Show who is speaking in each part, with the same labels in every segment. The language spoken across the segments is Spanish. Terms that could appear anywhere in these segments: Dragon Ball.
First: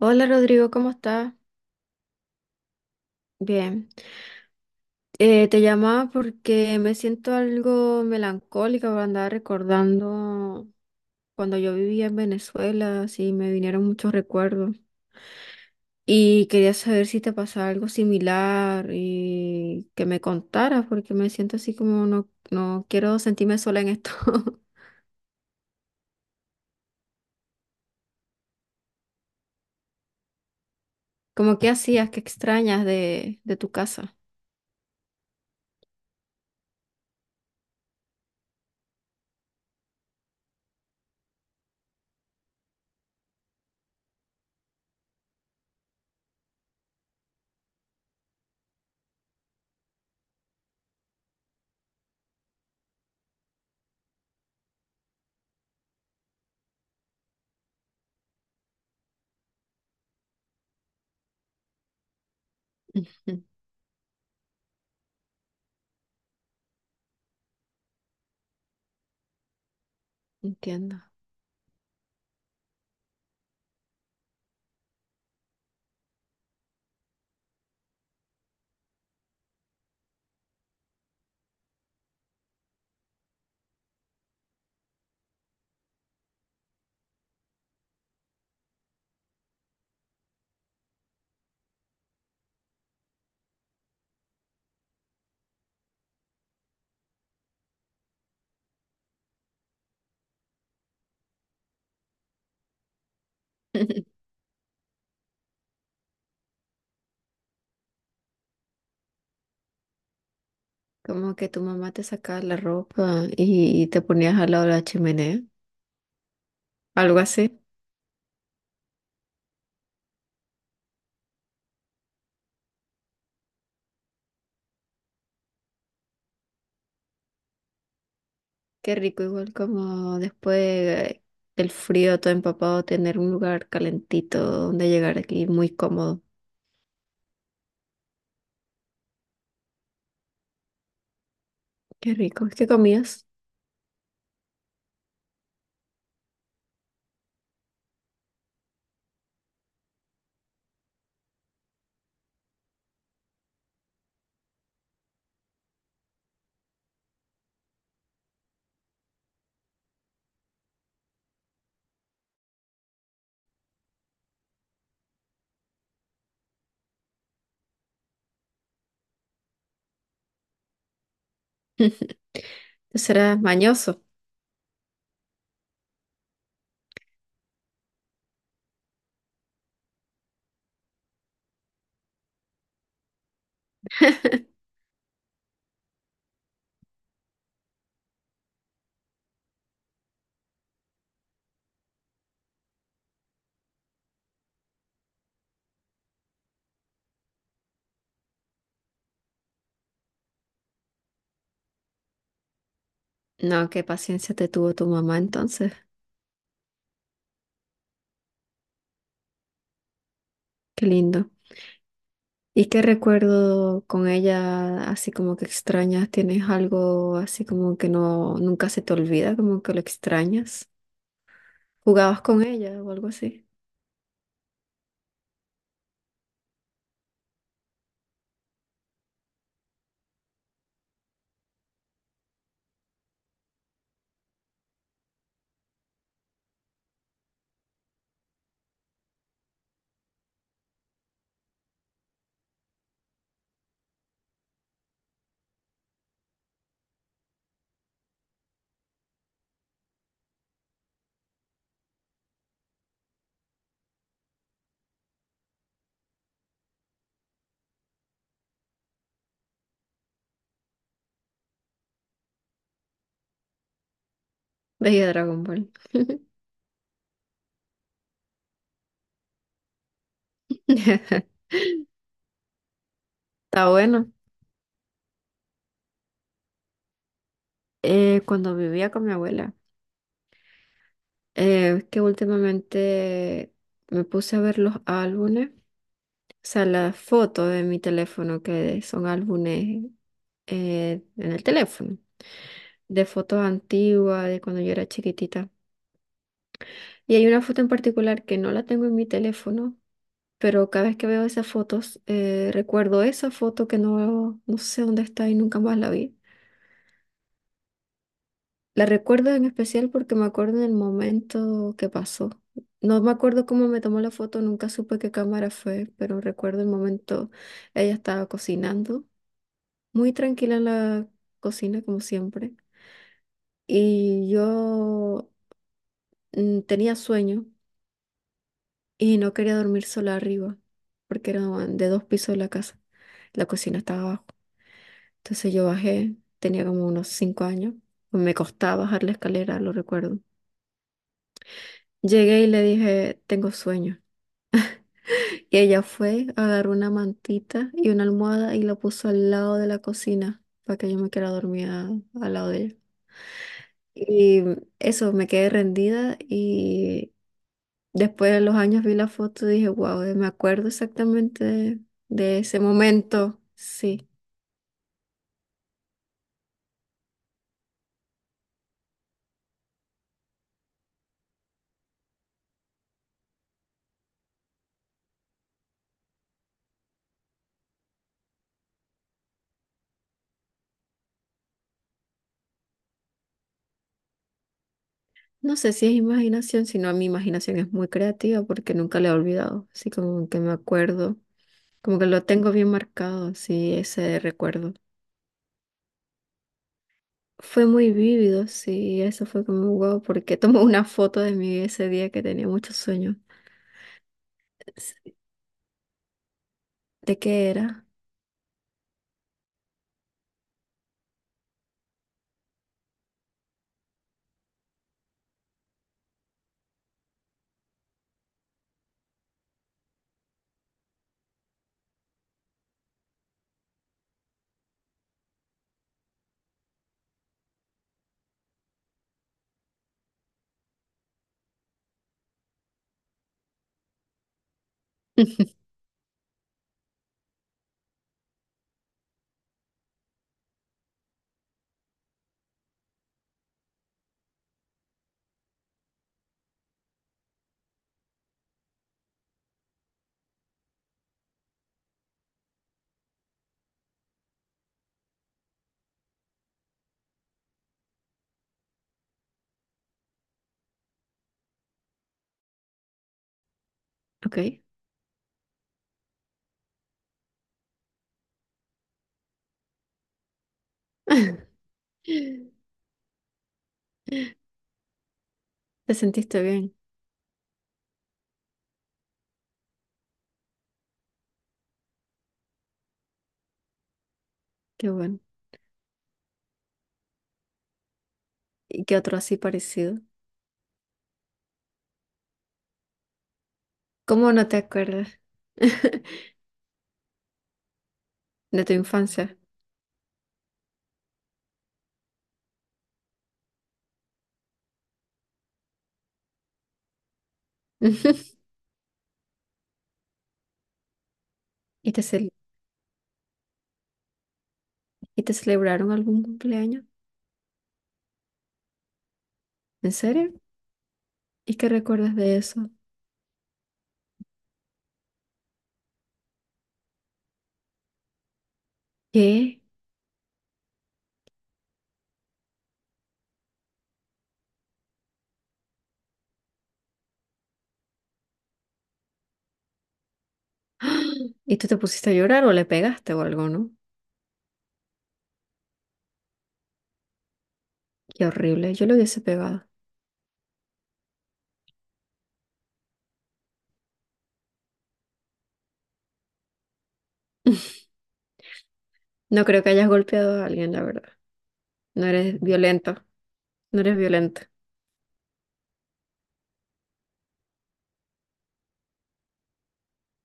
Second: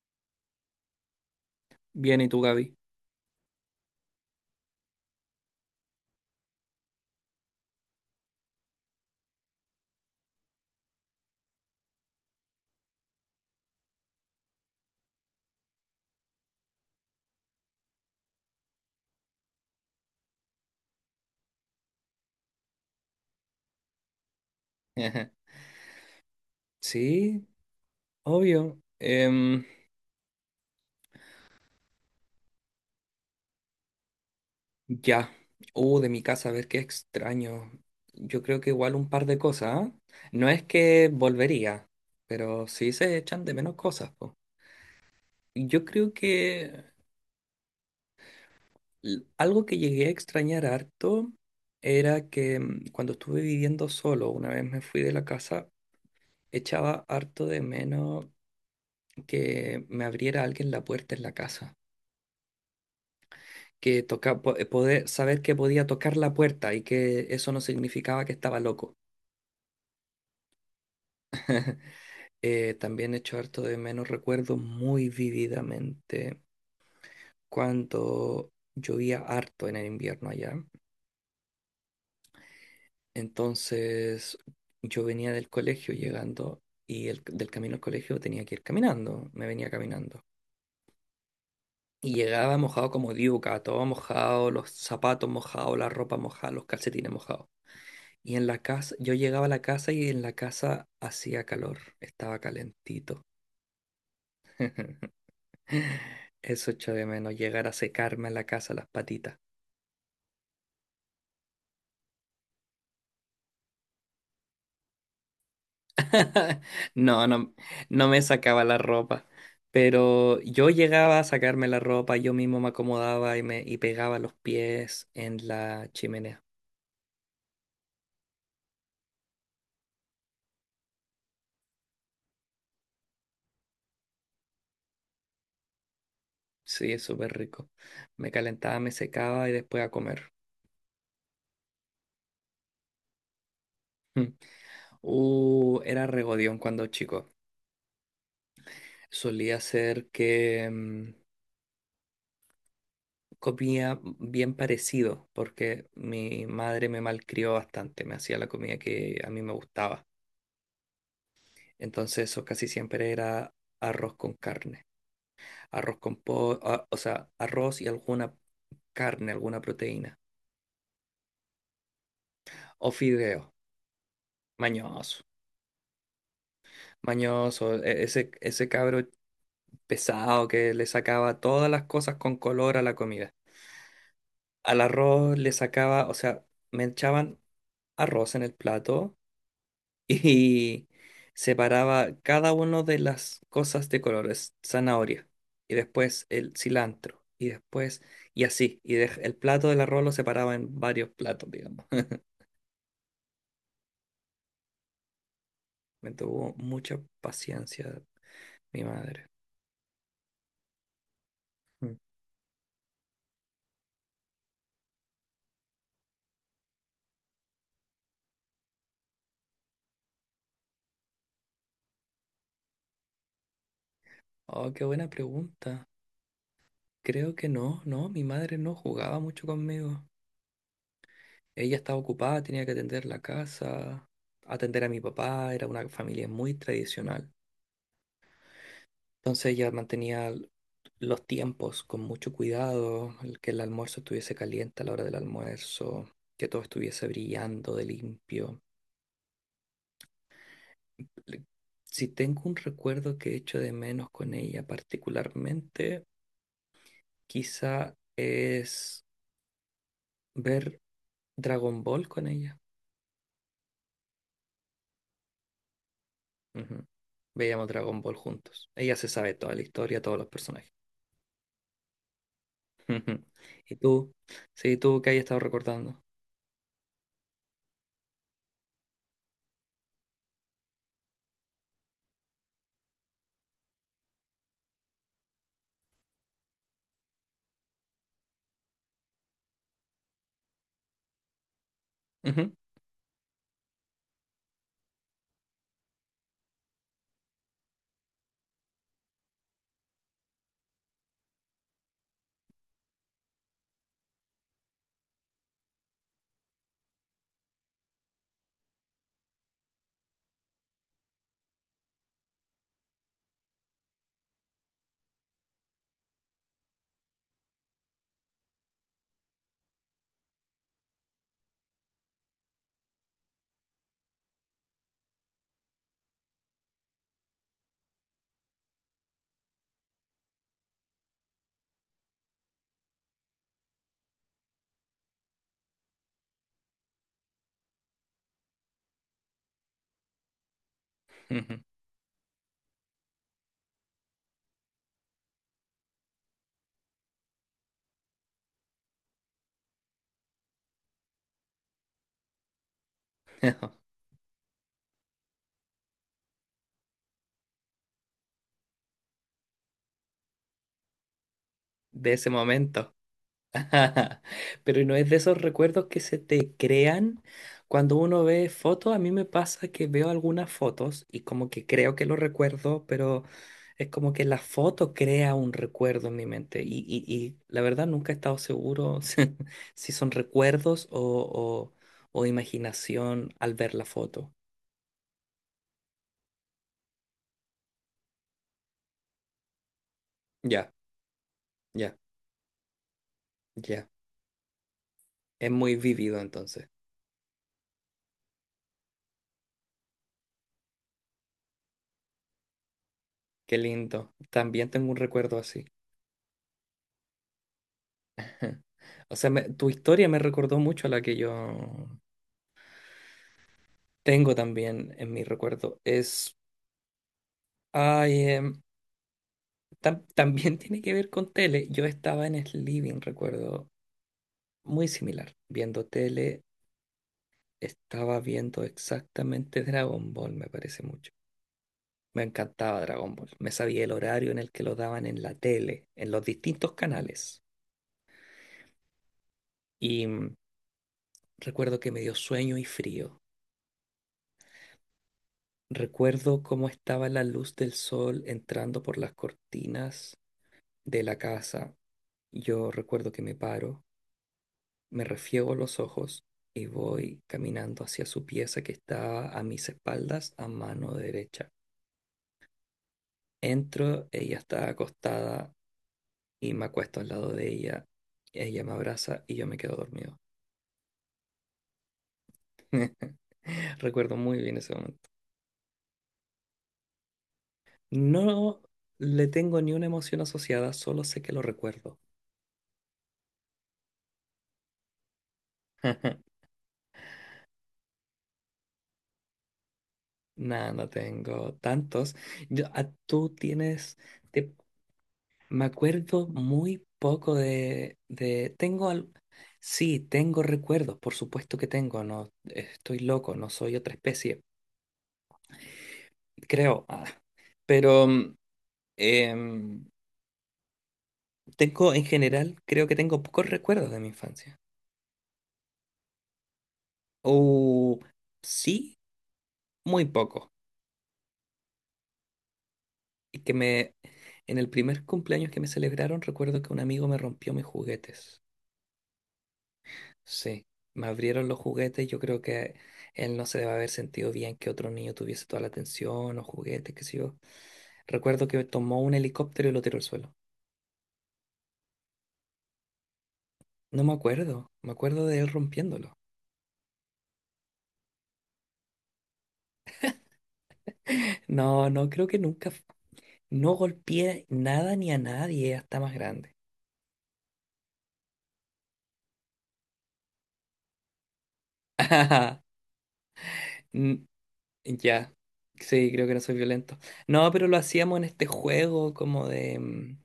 Speaker 1: Hola Rodrigo, ¿cómo estás?
Speaker 2: Bien, ¿y tú, Gaby?
Speaker 1: Bien. Te llamaba porque me siento algo melancólica, porque andaba recordando cuando yo vivía en Venezuela, así me vinieron muchos recuerdos. Y quería saber si te pasaba algo similar y que me contaras, porque me siento así como no, no quiero sentirme sola en esto.
Speaker 2: Ajá. Sí, obvio.
Speaker 1: Como qué hacías, qué extrañas de tu casa.
Speaker 2: Ya. De mi casa, a ver qué extraño. Yo creo que igual un par de cosas, ¿ah? No es que volvería, pero sí se echan de menos cosas, po. Yo creo que algo que llegué a extrañar harto era que cuando estuve viviendo solo, una vez me fui de la casa, echaba harto de menos que me abriera alguien la puerta en la casa.
Speaker 1: Ujú.
Speaker 2: Que toca, poder, saber que podía tocar la puerta y que eso no significaba que estaba loco.
Speaker 1: Entiendo.
Speaker 2: También echo harto de menos, recuerdo muy vividamente cuando llovía harto en el invierno allá. Entonces yo venía del colegio llegando y del camino al colegio tenía que ir caminando, me venía caminando. Y llegaba mojado como diuca, todo mojado, los zapatos mojados, la ropa mojada, los calcetines mojados. Y en la casa, yo llegaba a la casa y en la casa hacía calor, estaba calentito. Eso echo de menos, llegar a secarme en la casa las patitas.
Speaker 1: Como que tu mamá te sacaba la ropa y te ponías al lado de la chimenea, algo
Speaker 2: No, no,
Speaker 1: así.
Speaker 2: no me sacaba la ropa, pero yo llegaba a sacarme la ropa, yo mismo me acomodaba y pegaba los pies en la chimenea.
Speaker 1: Qué rico, igual como después del frío todo empapado, tener un lugar calentito donde llegar aquí muy cómodo.
Speaker 2: Sí, es súper rico. Me calentaba, me secaba y después a comer.
Speaker 1: Qué rico. ¿Qué comías?
Speaker 2: Mm. Era regodión cuando chico. Solía ser que comía bien parecido, porque mi madre me malcrió bastante, me hacía la comida que a mí me gustaba. Entonces eso casi siempre era arroz con carne, arroz con pollo, o sea, arroz y alguna carne, alguna proteína, o
Speaker 1: Eso
Speaker 2: fideo,
Speaker 1: mañoso.
Speaker 2: mañoso, mañoso, ese cabro pesado que le sacaba todas las cosas con color a la comida. Al arroz le sacaba, o sea, me echaban arroz en el plato y separaba cada uno de las cosas de colores, zanahoria, y después el cilantro, y después, y así, y el plato del arroz lo separaba en varios platos, digamos.
Speaker 1: No, qué paciencia te tuvo tu mamá entonces.
Speaker 2: Me tuvo mucha paciencia mi madre.
Speaker 1: Qué lindo.
Speaker 2: Mm.
Speaker 1: ¿Y qué recuerdo con ella así como que extrañas? ¿Tienes algo así como que no nunca se te olvida, como que lo extrañas? ¿Jugabas con ella o algo así?
Speaker 2: Oh, qué buena pregunta. Creo que no, no, mi madre no jugaba mucho conmigo. Ella estaba ocupada, tenía que atender la casa, atender a mi papá, era una familia muy tradicional. Entonces ella mantenía los tiempos con mucho cuidado, el que el almuerzo estuviese caliente a la hora del almuerzo, que todo estuviese brillando de limpio. Le- Si tengo un recuerdo que echo de menos con ella particularmente, quizá es ver Dragon Ball con ella.
Speaker 1: Veía Dragon Ball.
Speaker 2: Ujú. Veíamos Dragon Ball juntos. Ella se sabe toda la historia, todos los personajes. Ujú.
Speaker 1: Está
Speaker 2: ¿Y
Speaker 1: bueno.
Speaker 2: tú? Sí, tú que hayas estado recordando.
Speaker 1: Cuando vivía con mi abuela, es que últimamente me puse a ver los álbumes, o sea, las fotos de mi teléfono, que son álbumes en el teléfono,
Speaker 2: Ujú.
Speaker 1: de fotos antiguas, de cuando yo era chiquitita. Y hay una foto en particular que no la tengo en mi teléfono, pero cada vez que veo esas fotos, recuerdo esa foto que no, no sé dónde está y nunca más la vi. La recuerdo en especial porque me acuerdo en el momento que pasó. No me acuerdo cómo me tomó la foto, nunca supe qué cámara fue, pero recuerdo el momento, ella estaba cocinando, muy tranquila en la cocina como siempre, y yo tenía sueño y no quería dormir sola arriba, porque era de dos pisos de la casa, la cocina estaba abajo. Entonces yo bajé, tenía como unos 5 años, me costaba bajar la escalera, lo recuerdo.
Speaker 2: Ujú.
Speaker 1: Llegué y le dije, tengo sueño. Y ella fue, agarró una mantita y una almohada y la puso al lado de la cocina para que yo me quedara dormida al lado de ella. Y eso, me quedé rendida y después de los años vi la foto y dije, wow, me acuerdo exactamente
Speaker 2: De ese
Speaker 1: de ese
Speaker 2: momento.
Speaker 1: momento. Sí.
Speaker 2: Pero no es de esos recuerdos que se te crean cuando uno ve fotos. A mí me pasa que veo algunas fotos y como que creo que lo recuerdo, pero es como que la foto crea un recuerdo en mi mente. Y la verdad nunca he estado seguro si, si son recuerdos o imaginación al ver la foto.
Speaker 1: No sé si es imaginación, sino mi imaginación es muy creativa porque nunca la he olvidado. Así como que me
Speaker 2: Ya,
Speaker 1: acuerdo,
Speaker 2: ya,
Speaker 1: como que lo tengo bien marcado, sí,
Speaker 2: ya.
Speaker 1: ese recuerdo.
Speaker 2: Es muy vivido entonces.
Speaker 1: Fue muy vívido, sí, eso fue como wow, porque tomé una foto de mí ese día que tenía muchos sueños.
Speaker 2: Qué lindo. También tengo
Speaker 1: S-
Speaker 2: un recuerdo así.
Speaker 1: ¿De qué era?
Speaker 2: O sea, tu historia me recordó mucho a la que yo tengo también en mi recuerdo. Es. Ay, también tiene que ver con tele. Yo estaba en el living, recuerdo, muy similar. Viendo tele, estaba viendo exactamente Dragon Ball, me parece mucho. Me encantaba Dragon Ball. Me sabía el horario en el que lo daban en la tele, en los distintos canales. Y recuerdo que me dio sueño y frío. Recuerdo cómo estaba la luz del sol entrando por las cortinas de la casa. Yo recuerdo que me paro, me refiego los ojos y voy caminando hacia su pieza que está a mis espaldas, a mano derecha. Entro, ella
Speaker 1: Ok.
Speaker 2: está acostada y me acuesto al lado de ella. Ella me abraza y yo me quedo dormido. Recuerdo muy bien ese momento.
Speaker 1: ¿Te sentiste bien?
Speaker 2: No le tengo ni una emoción asociada, solo sé que lo recuerdo.
Speaker 1: Qué bueno. ¿Y qué otro así parecido?
Speaker 2: Nada, no tengo tantos. Tú tienes,
Speaker 1: ¿Cómo no
Speaker 2: te-
Speaker 1: te acuerdas
Speaker 2: me acuerdo muy poco de,
Speaker 1: de tu infancia?
Speaker 2: sí, tengo recuerdos, por supuesto que tengo, no estoy loco, no soy otra especie, creo. Pero em,
Speaker 1: ¿Y
Speaker 2: tengo
Speaker 1: te,
Speaker 2: en general, creo que tengo pocos recuerdos de mi infancia.
Speaker 1: y te celebraron algún cumpleaños?
Speaker 2: O sí,
Speaker 1: ¿En
Speaker 2: muy
Speaker 1: serio?
Speaker 2: pocos.
Speaker 1: ¿Y qué recuerdas de eso?
Speaker 2: Y que me, en el primer cumpleaños que me celebraron, recuerdo que un amigo me rompió mis juguetes.
Speaker 1: ¿Qué?
Speaker 2: Sí, me abrieron los juguetes. Yo creo que él no se debe haber sentido bien que otro niño tuviese toda la atención o juguetes, qué sé yo. Recuerdo que tomó un helicóptero y lo tiró al suelo.
Speaker 1: ¿Y tú te pusiste a llorar o le pegaste o algo, no?
Speaker 2: No me acuerdo, me acuerdo de él rompiéndolo.
Speaker 1: Qué horrible, yo le hubiese pegado.
Speaker 2: No, no, creo que nunca. No golpeé nada ni a nadie hasta más grande.
Speaker 1: No creo que hayas golpeado a alguien, la verdad. No eres violento, no eres
Speaker 2: Mm,
Speaker 1: violento.
Speaker 2: Ya, sí, creo que no soy violento. No, pero lo hacíamos en este juego como de,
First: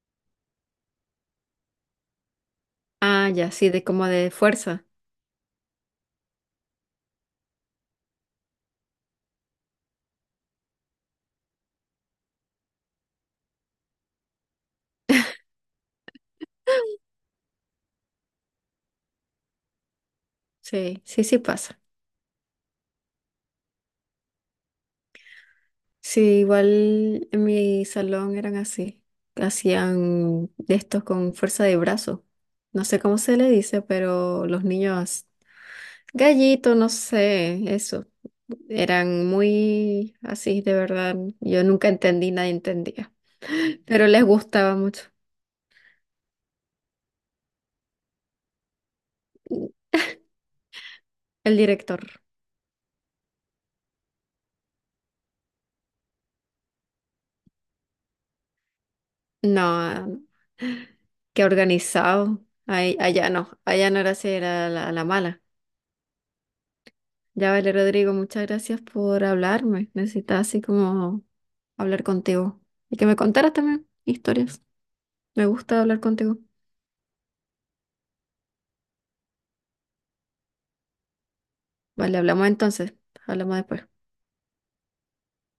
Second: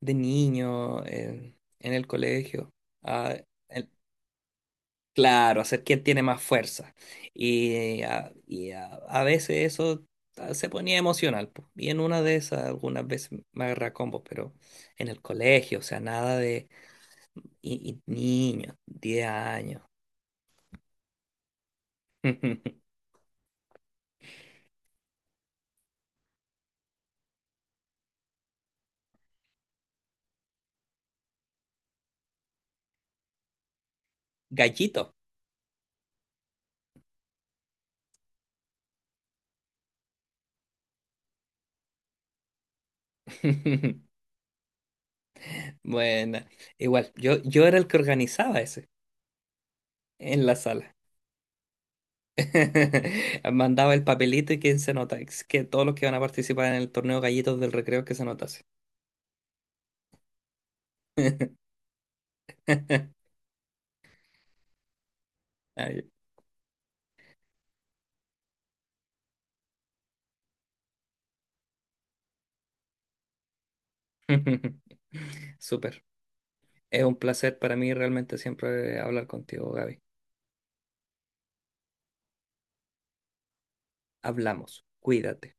Speaker 2: de niño, en el colegio.
Speaker 1: Ah,
Speaker 2: Ah,
Speaker 1: ya, sí, de
Speaker 2: el
Speaker 1: como de fuerza.
Speaker 2: Claro, hacer quién tiene más fuerza. A veces eso se ponía emocional, po. Y en una de esas, algunas veces me agarra a combos, pero en el colegio, o sea, nada de, y niños, 10 años.
Speaker 1: Sí, sí, sí pasa. Sí, igual en mi salón eran así. Hacían de estos con fuerza de brazo. No sé cómo se le dice, pero los
Speaker 2: Gallito.
Speaker 1: niños Gallito, no sé, eso. Eran muy así, de verdad. Yo nunca entendí, nadie entendía. Pero les gustaba mucho.
Speaker 2: Bueno, igual, yo era el que organizaba ese en la sala.
Speaker 1: El director,
Speaker 2: Mandaba el papelito y quién se nota, es que todos los que van a participar en el torneo Gallitos del Recreo que se notase.
Speaker 1: no, que organizado. Allá no, allá no era así, era la mala.
Speaker 2: Ah,
Speaker 1: Ya, vale, Rodrigo, muchas gracias por hablarme. Necesitaba así como hablar contigo. Y que me contaras también historias. Me gusta hablar
Speaker 2: Súper.
Speaker 1: contigo.
Speaker 2: Es un placer para mí realmente siempre hablar contigo, Gaby.
Speaker 1: Vale, hablamos entonces. Hablamos después.
Speaker 2: Hablamos. Cuídate.